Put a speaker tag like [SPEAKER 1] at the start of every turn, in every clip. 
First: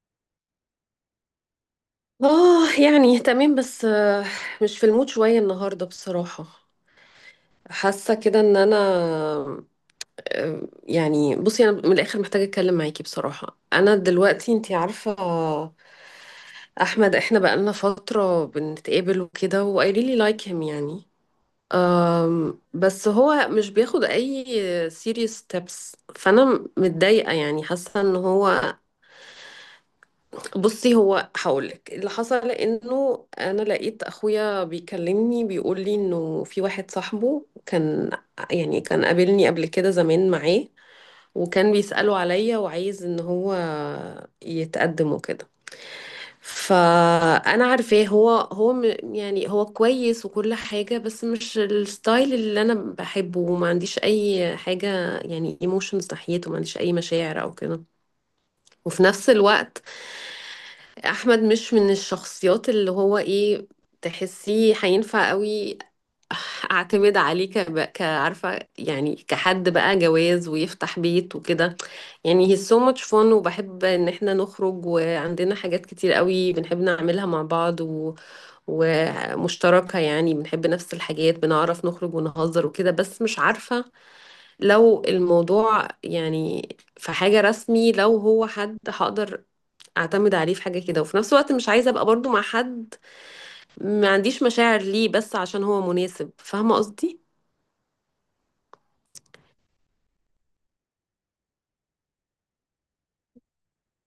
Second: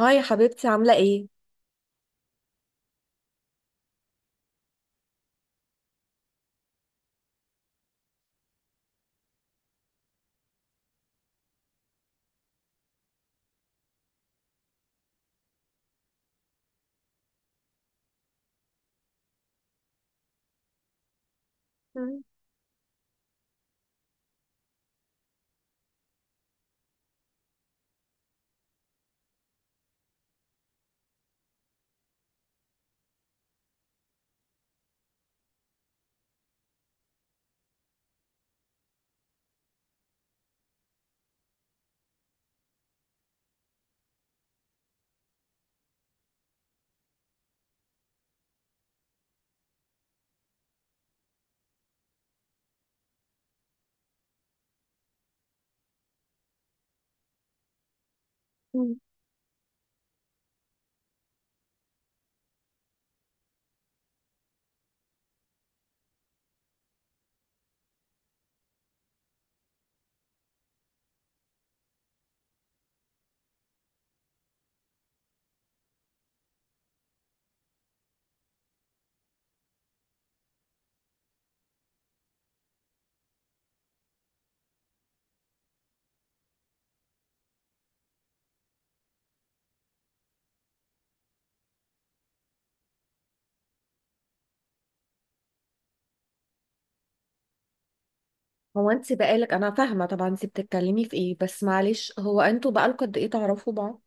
[SPEAKER 1] هاي يا حبيبتي عاملة ايه؟
[SPEAKER 2] اه، يعني تمام بس مش في المود شوية النهاردة بصراحة. حاسة كده ان انا. يعني بصي، انا من الاخر محتاجة اتكلم معاكي بصراحة. انا دلوقتي انتي عارفة، احمد، احنا بقالنا فترة بنتقابل وكده، و I really like him يعني. بس هو مش بياخد اي serious steps. فانا متضايقة، يعني حاسة ان هو. بصي، هو هقولك اللي حصل، انه انا لقيت اخويا بيكلمني بيقول لي انه في واحد صاحبه كان، يعني كان قابلني قبل كده زمان معاه، وكان بيسأله عليا وعايز ان هو يتقدم وكده. فانا عارفاه، يعني هو كويس وكل حاجة، بس مش الستايل اللي انا بحبه، وما عنديش اي حاجة يعني ايموشنز ناحيته، ما عنديش اي مشاعر او كده.
[SPEAKER 1] مم.
[SPEAKER 2] وفي نفس الوقت احمد مش من الشخصيات اللي هو ايه، تحسيه هينفع قوي اعتمد عليه كعارفه، يعني كحد بقى جواز ويفتح بيت وكده. يعني he's so much fun، وبحب ان احنا نخرج، وعندنا حاجات كتير قوي بنحب نعملها مع بعض و... ومشتركه، يعني بنحب نفس الحاجات، بنعرف نخرج ونهزر وكده. بس مش عارفه، لو الموضوع يعني في حاجه رسمي، لو هو حد هقدر اعتمد عليه في حاجة كده. وفي نفس الوقت مش عايزة ابقى برضو مع حد ما عنديش مشاعر ليه، بس عشان هو مناسب، فاهمة قصدي.
[SPEAKER 1] هو انت بقالك، انا فاهمة طبعا انت بتتكلمي في ايه، بس معلش، هو انتوا بقالكوا قد ايه تعرفوا بعض؟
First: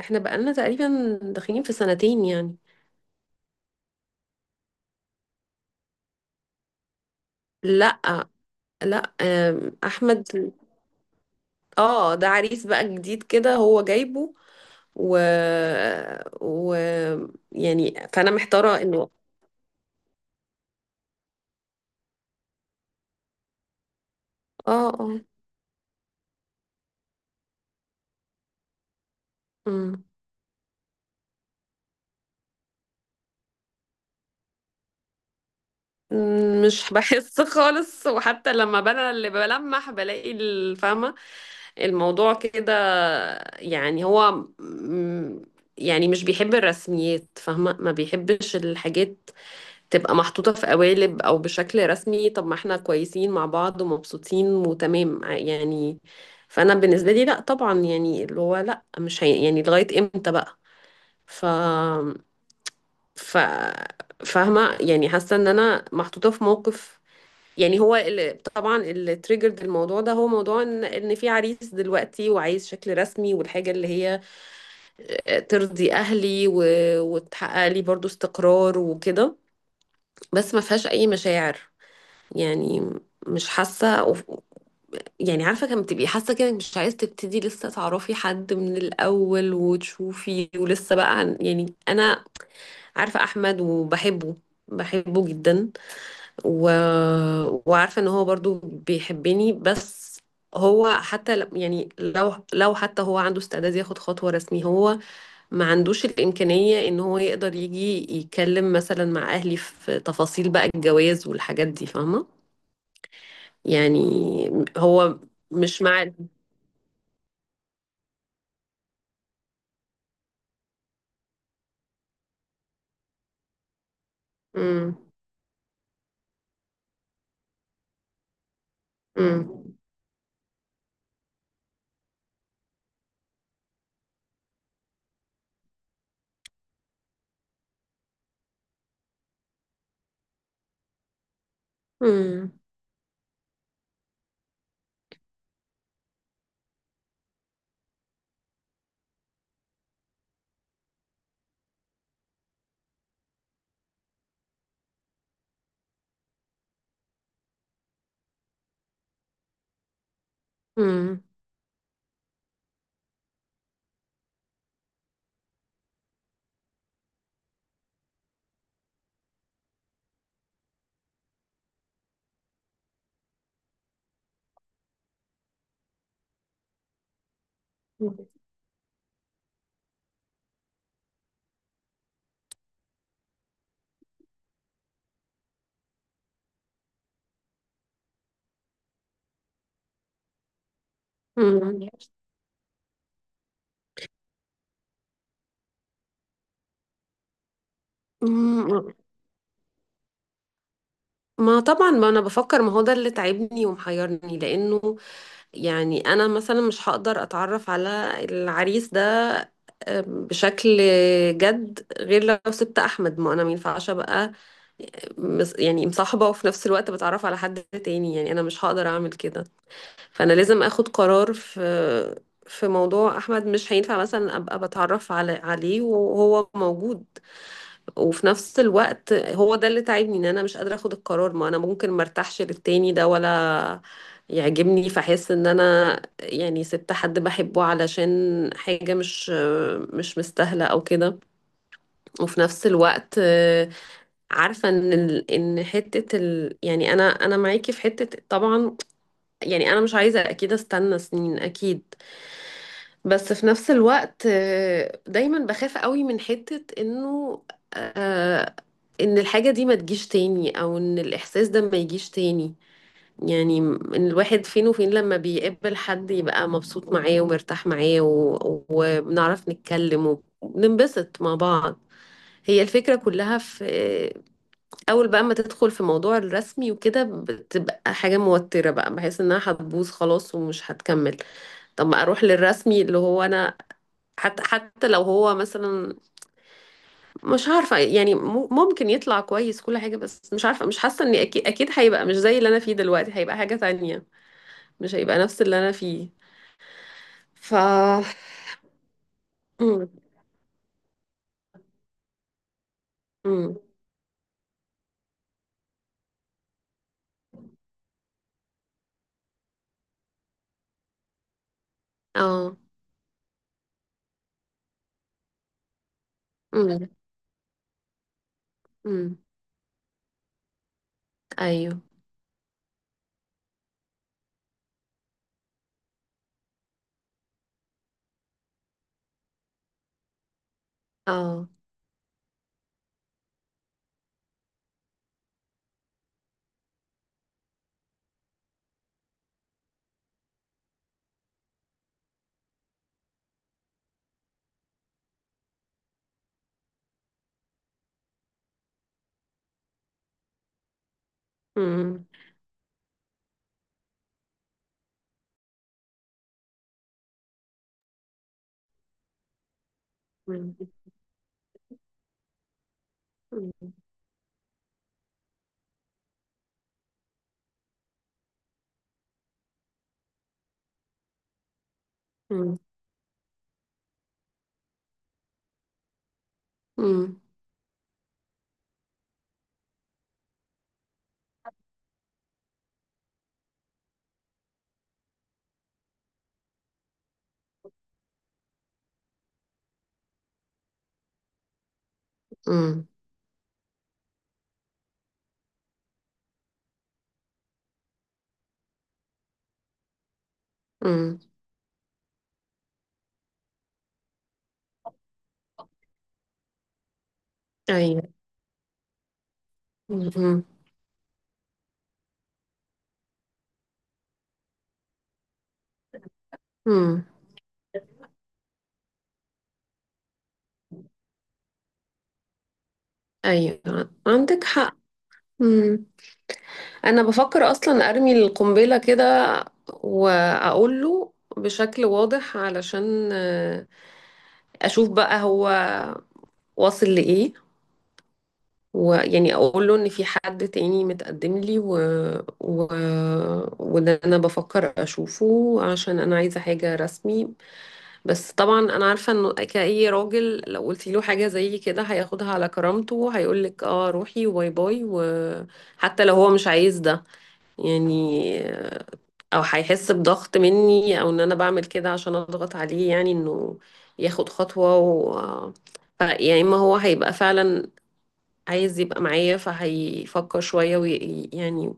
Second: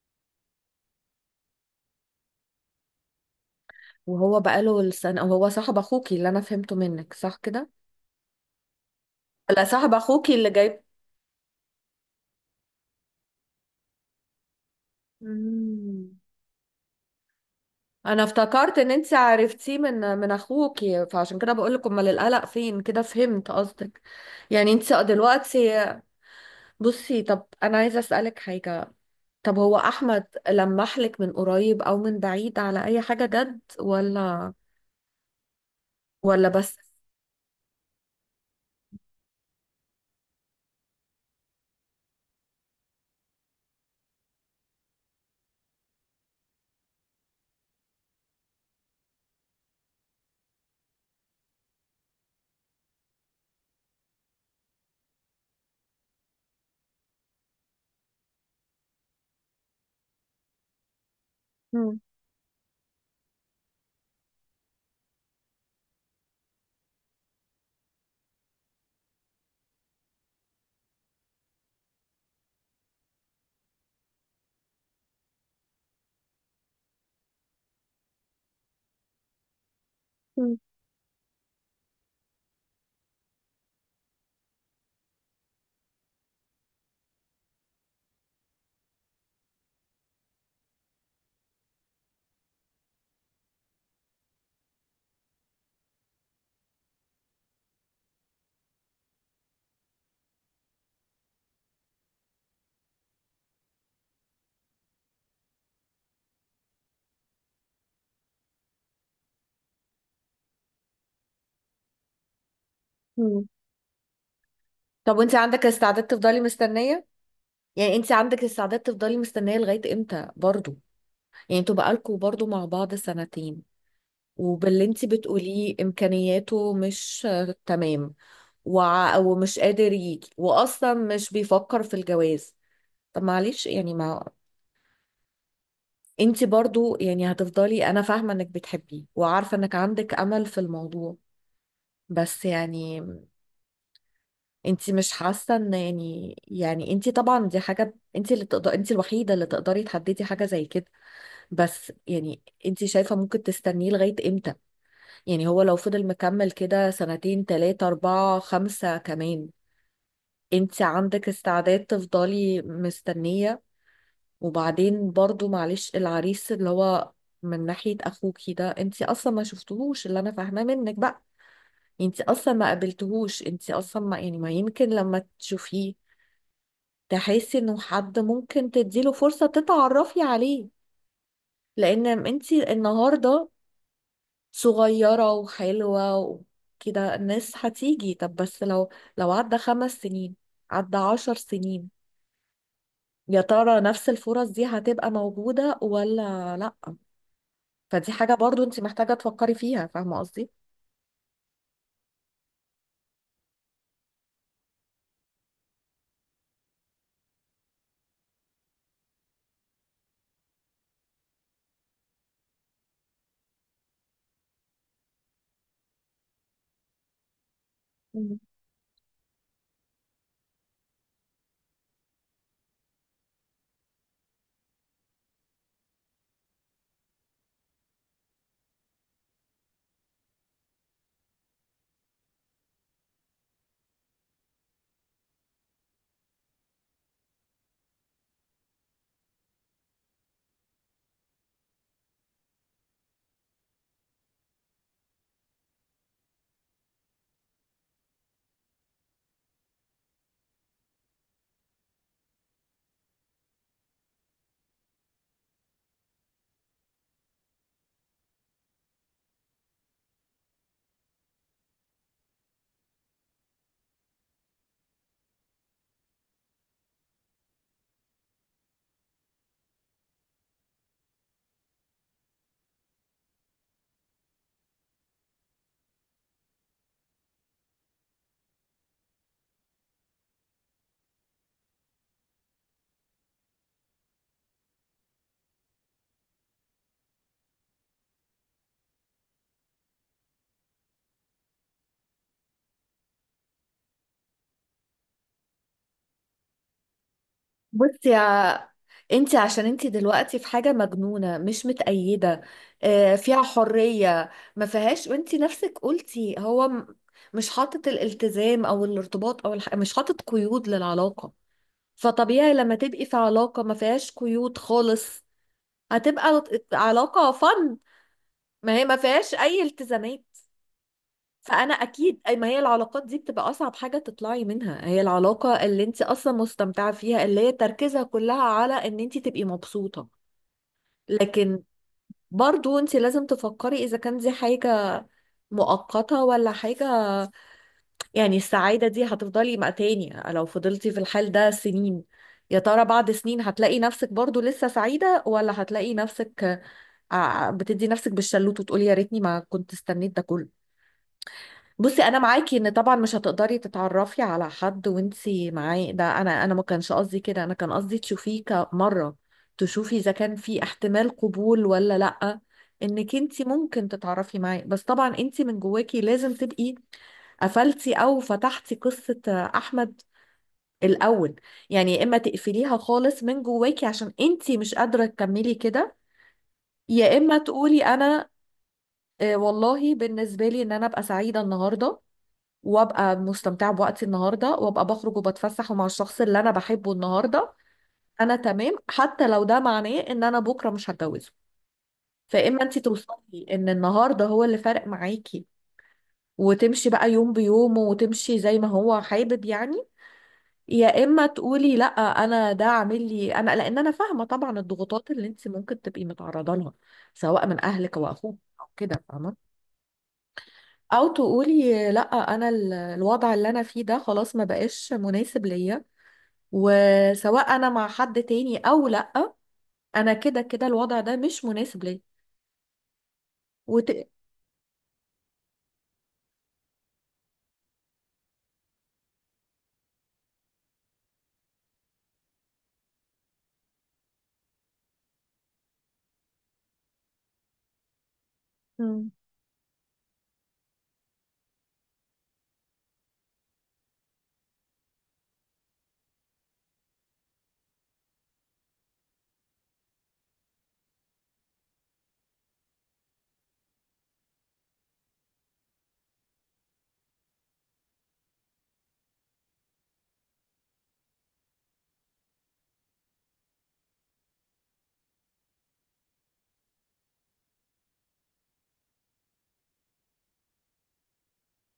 [SPEAKER 2] احنا بقالنا تقريبا داخلين في سنتين يعني.
[SPEAKER 1] وهو بقاله السنة وهو صاحب اخوكي، اللي انا فهمته منك صح كده؟
[SPEAKER 2] لا، لا،
[SPEAKER 1] لا، صاحب
[SPEAKER 2] احمد.
[SPEAKER 1] اخوكي اللي جايب.
[SPEAKER 2] اه، ده عريس بقى جديد كده هو جايبه. و...
[SPEAKER 1] مم.
[SPEAKER 2] و يعني
[SPEAKER 1] انا
[SPEAKER 2] فانا
[SPEAKER 1] افتكرت
[SPEAKER 2] محتارة
[SPEAKER 1] ان
[SPEAKER 2] انه.
[SPEAKER 1] انت عرفتيه من اخوكي، فعشان كده بقول لك امال القلق فين، كده فهمت قصدك. يعني
[SPEAKER 2] اه،
[SPEAKER 1] انت
[SPEAKER 2] اه.
[SPEAKER 1] دلوقتي. بصي، طب انا عايزه اسالك حاجه. طب هو
[SPEAKER 2] أمم.
[SPEAKER 1] احمد لمح لك من قريب او من بعيد على اي حاجه جد ولا بس؟
[SPEAKER 2] مش بحس خالص، وحتى لما انا اللي بلمح بلاقي الفاهمة الموضوع كده. يعني هو م- يعني مش بيحب الرسميات، فاهمة. ما بيحبش الحاجات تبقى محطوطة في قوالب او بشكل رسمي. طب ما احنا كويسين مع بعض ومبسوطين وتمام، يعني فانا بالنسبة لي لا طبعا، يعني اللي هو لا، مش هي، يعني لغاية امتى بقى. ف
[SPEAKER 1] مم.
[SPEAKER 2] ف فاهمة، يعني حاسة ان انا محطوطة في موقف. يعني هو طبعا اللي تريجرد الموضوع ده، هو موضوع ان في عريس دلوقتي وعايز شكل رسمي، والحاجه اللي هي ترضي اهلي و... وتحقق لي برضو استقرار وكده، بس
[SPEAKER 1] مم.
[SPEAKER 2] ما فيهاش اي مشاعر. يعني مش حاسه أو... يعني عارفه كم تبقي حاسه كده إنك مش عايز تبتدي لسه تعرفي حد من الاول وتشوفي، ولسه بقى يعني انا عارفه احمد وبحبه، بحبه جدا. و... وعارفة ان هو برضو بيحبني، بس هو حتى يعني لو حتى هو عنده استعداد ياخد خطوة رسمية، هو ما عندوش الإمكانية ان هو يقدر يجي يتكلم مثلا مع أهلي في تفاصيل بقى الجواز والحاجات دي، فاهمة.
[SPEAKER 1] مم.
[SPEAKER 2] يعني
[SPEAKER 1] طب
[SPEAKER 2] هو
[SPEAKER 1] وانت عندك
[SPEAKER 2] مش مع.
[SPEAKER 1] استعداد تفضلي مستنيه؟ يعني انت عندك استعداد تفضلي مستنيه لغايه امتى برضو؟ يعني انتوا بقالكوا برضو مع بعض سنتين، وباللي
[SPEAKER 2] مم.
[SPEAKER 1] انت بتقوليه امكانياته مش تمام، ومش
[SPEAKER 2] مم.
[SPEAKER 1] قادر يجي، واصلا مش بيفكر في الجواز. طب معلش يعني ما انت برضو يعني هتفضلي، انا فاهمة انك بتحبيه وعارفة انك عندك امل في الموضوع، بس
[SPEAKER 2] مم.
[SPEAKER 1] يعني انت مش حاسة ان يعني انت طبعا دي حاجة انت اللي تقدر، انت الوحيدة اللي تقدري تحددي حاجة زي كده. بس يعني انت شايفة ممكن تستنيه لغاية امتى؟ يعني هو لو فضل مكمل كده سنتين تلاتة اربعة خمسة كمان، انت
[SPEAKER 2] مم.
[SPEAKER 1] عندك استعداد تفضلي مستنية؟ وبعدين برضو معلش، العريس اللي هو من ناحية اخوكي ده، انتي اصلا ما شفتهوش، اللي انا فاهماه منك بقى انتي اصلا ما قابلتهوش، انتي اصلا ما يعني ما يمكن لما تشوفيه تحسي انه حد ممكن تديله فرصة تتعرفي عليه. لان انتي النهاردة صغيرة وحلوة وكده الناس هتيجي، طب بس لو عدى خمس سنين، عدى عشر
[SPEAKER 2] مم.
[SPEAKER 1] سنين، يا ترى نفس الفرص دي هتبقى موجودة ولا لأ؟ فدي حاجة برضو انت
[SPEAKER 2] مم.
[SPEAKER 1] محتاجة تفكري فيها، فاهمة قصدي؟
[SPEAKER 2] ما طبعا، ما انا بفكر. ما هو ده اللي تعبني ومحيرني، لانه يعني انا مثلا مش هقدر اتعرف على العريس ده بشكل جد، غير لو سبت احمد. ما انا مينفعش ابقى يعني مصاحبه وفي نفس الوقت بتعرف على حد تاني، يعني
[SPEAKER 1] مم.
[SPEAKER 2] انا مش هقدر اعمل كده. فانا لازم اخد قرار في موضوع احمد. مش هينفع مثلا ابقى بتعرف عليه وهو موجود، وفي نفس الوقت هو ده اللي تعبني، ان انا مش قادره اخد القرار. ما انا ممكن مرتاحش للتاني ده ولا يعجبني، فاحس ان انا يعني سبت حد بحبه علشان حاجه مش مستاهله او كده. وفي نفس الوقت عارفه ان ال- ان حته ال يعني انا معاكي في حته طبعا. يعني انا مش عايزه اكيد استنى سنين، اكيد. بس في نفس الوقت دايما بخاف قوي من حتة انه آه، ان الحاجة دي ما تجيش تاني، او ان الاحساس ده ما يجيش تاني. يعني ان الواحد فين وفين، لما بيقابل حد يبقى مبسوط معاه ومرتاح معاه، و- وبنعرف نتكلم وبننبسط مع بعض. هي الفكرة كلها في اول بقى ما تدخل في موضوع الرسمي وكده، بتبقى حاجة موترة بقى، بحس انها هتبوظ خلاص ومش هتكمل. طب ما اروح للرسمي اللي هو انا حتى لو هو مثلا مش عارفة يعني ممكن يطلع كويس كل حاجة، بس مش عارفة، مش حاسة اني اكيد، اكيد هيبقى مش زي اللي انا فيه دلوقتي. هيبقى حاجة تانية، مش هيبقى نفس اللي انا فيه. ف
[SPEAKER 1] بصي يا، انت عشان انت
[SPEAKER 2] امم.
[SPEAKER 1] دلوقتي في حاجة مجنونة مش متأيدة، فيها
[SPEAKER 2] امم.
[SPEAKER 1] حرية ما فيهاش، وانت نفسك قلتي هو مش حاطط الالتزام او الارتباط او مش حاطط قيود للعلاقة. فطبيعي
[SPEAKER 2] اه.
[SPEAKER 1] لما تبقي في علاقة ما فيهاش قيود خالص، هتبقى
[SPEAKER 2] امم.
[SPEAKER 1] علاقة فن، ما هي ما
[SPEAKER 2] امم.
[SPEAKER 1] فيهاش اي التزامات. فانا
[SPEAKER 2] ايوه.
[SPEAKER 1] اكيد ما هي العلاقات دي بتبقى اصعب حاجه تطلعي منها هي العلاقه اللي انت اصلا مستمتعه فيها، اللي هي تركيزها كلها على ان انت تبقي مبسوطه.
[SPEAKER 2] اه.
[SPEAKER 1] لكن برضو انت لازم تفكري اذا كان دي حاجه مؤقته ولا حاجه، يعني السعاده دي هتفضلي مع تاني لو فضلتي في الحال ده سنين؟ يا ترى بعد سنين هتلاقي نفسك برضو لسه سعيده، ولا هتلاقي نفسك بتدي نفسك بالشلوت وتقولي يا ريتني ما كنت استنيت ده كله؟ بصي،
[SPEAKER 2] امم.
[SPEAKER 1] انا معاكي ان طبعا مش هتقدري تتعرفي على حد وانتي معاه، ده انا ما كانش قصدي كده، انا كان قصدي تشوفيه كمره، تشوفي اذا كان
[SPEAKER 2] امم.
[SPEAKER 1] في احتمال قبول ولا لا، انك انتي ممكن تتعرفي معاه، بس طبعا انتي من جواكي لازم تبقي قفلتي او فتحتي قصة احمد الاول. يعني يا اما
[SPEAKER 2] امم.
[SPEAKER 1] تقفليها خالص من جواكي عشان انتي مش قادرة تكملي كده، يا
[SPEAKER 2] امم.
[SPEAKER 1] اما تقولي انا والله بالنسبة لي ان انا ابقى سعيدة النهاردة، وابقى مستمتعه بوقتي النهارده وابقى بخرج وبتفسح ومع الشخص اللي انا بحبه النهارده، انا تمام حتى لو ده معناه ان انا بكره مش هتجوزه. فاما انت
[SPEAKER 2] امم.
[SPEAKER 1] توصلي ان النهارده هو اللي فارق معاكي، وتمشي بقى يوم بيومه وتمشي زي ما هو حابب يعني، يا
[SPEAKER 2] امم.
[SPEAKER 1] اما تقولي لا، انا ده عامل لي، انا لان انا فاهمه طبعا الضغوطات اللي انت ممكن تبقي متعرضه لها، سواء من اهلك
[SPEAKER 2] ايوه.
[SPEAKER 1] او اخوك او كده فاهمه،
[SPEAKER 2] امم.
[SPEAKER 1] او تقولي لا، انا الوضع اللي انا فيه ده خلاص ما بقاش مناسب ليا،
[SPEAKER 2] امم.
[SPEAKER 1] وسواء انا مع حد تاني او لا، انا كده كده الوضع ده مش مناسب ليا. وت...
[SPEAKER 2] ايوه، عندك حق. مم. انا بفكر اصلا ارمي القنبله كده، واقول له بشكل واضح علشان اشوف بقى هو واصل لايه.
[SPEAKER 1] مم.
[SPEAKER 2] ويعني اقول له ان في حد تاني متقدم لي و... و... وده انا بفكر اشوفه عشان انا عايزه حاجه رسمي. بس طبعا انا عارفه انه كأي راجل، لو قلتي له حاجه زي كده هياخدها على كرامته، هيقول لك اه روحي وباي باي، وحتى لو هو مش عايز ده يعني، او هيحس بضغط مني او ان انا بعمل كده عشان اضغط عليه، يعني انه ياخد خطوة. و يا اما هو هيبقى فعلا عايز يبقى معايا، فهيفكر شوية وي... يعني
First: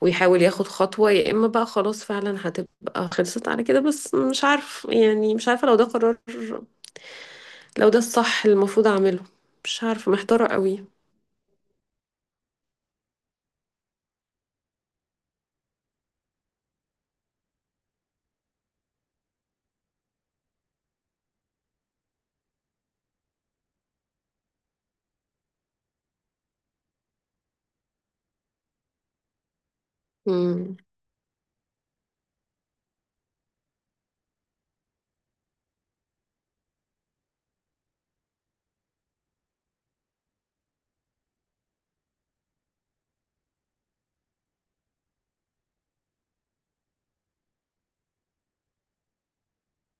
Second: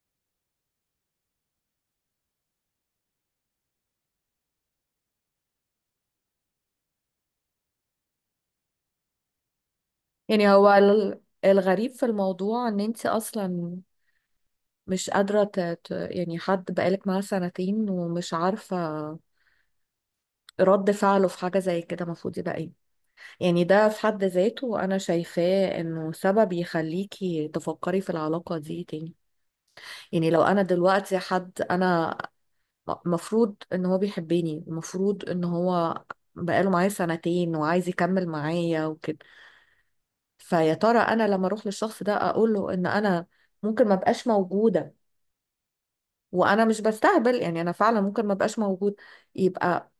[SPEAKER 2] ويحاول ياخد خطوة، يا اما بقى خلاص فعلا هتبقى خلصت على كده. بس مش عارف، يعني مش عارفة لو ده قرار، لو ده الصح اللي المفروض اعمله، مش عارفة، محتارة
[SPEAKER 1] يعني هو
[SPEAKER 2] قوي.
[SPEAKER 1] الغريب في الموضوع ان انت اصلا مش قادرة يعني حد بقالك معاه سنتين ومش عارفة رد فعله في حاجة زي كده المفروض يبقى ايه. يعني ده في حد ذاته انا شايفاه انه سبب يخليكي تفكري في العلاقة دي تاني، يعني لو انا
[SPEAKER 2] امم.
[SPEAKER 1] دلوقتي حد انا المفروض ان هو بيحبني المفروض ان هو بقاله معايا سنتين وعايز يكمل معايا وكده، فيا ترى انا لما اروح للشخص ده اقول له ان انا ممكن ما بقاش موجوده وانا مش بستهبل، يعني انا فعلا ممكن ما بقاش موجود، يبقى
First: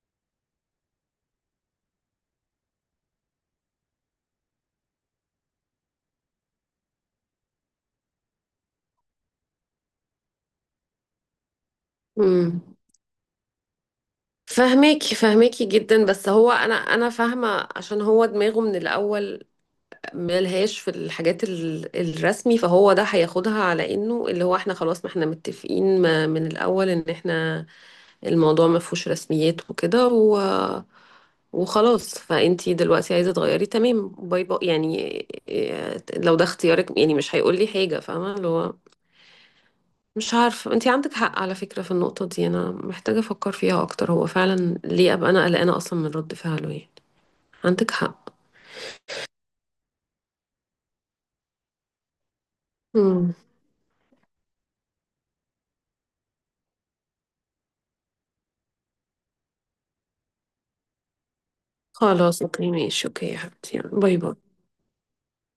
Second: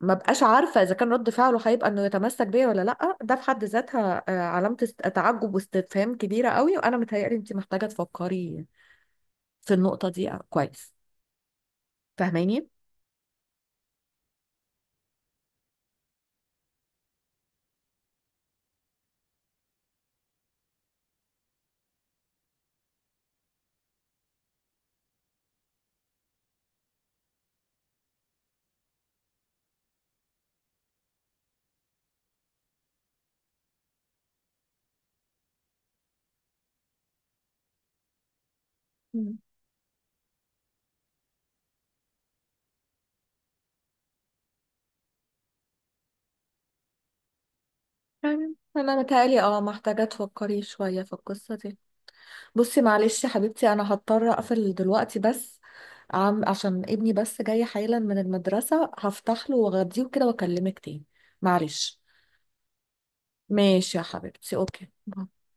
[SPEAKER 1] ما بقاش عارفه اذا كان رد فعله هيبقى انه يتمسك بيا ولا لا. ده في حد ذاتها علامه تعجب واستفهام كبيره قوي، وانا متهيألي انت محتاجه تفكري في النقطه دي كويس،
[SPEAKER 2] امم.
[SPEAKER 1] فاهماني؟
[SPEAKER 2] فهماكي، فهماكي جدا، بس هو انا فاهمه عشان هو دماغه من الاول ملهاش في الحاجات الرسمي، فهو ده هياخدها على انه اللي هو احنا خلاص، ما احنا متفقين من الاول ان احنا الموضوع ما فيهوش رسميات وكده و... وخلاص، فانتي دلوقتي عايزة تغيري تمام، باي باي يعني. لو ده اختيارك يعني مش هيقول لي حاجة، فاهمة اللي هو، مش عارفة. انتي عندك حق على فكرة في النقطة دي، انا محتاجة افكر فيها اكتر، هو فعلا ليه ابقى انا قلقانة اصلا من رد فعله يعني. عندك حق.
[SPEAKER 1] يعني انا متهيألي محتاجة تفكري شوية في القصة دي. بصي معلش يا
[SPEAKER 2] مم.
[SPEAKER 1] حبيبتي، انا هضطر اقفل دلوقتي بس، عشان ابني بس جاي حالا من المدرسة، هفتح له واغديه كده واكلمك تاني، معلش.
[SPEAKER 2] خلاص، اوكي، ماشي، اوكي يا حبيبتي،
[SPEAKER 1] ماشي يا
[SPEAKER 2] باي باي.
[SPEAKER 1] حبيبتي، اوكي.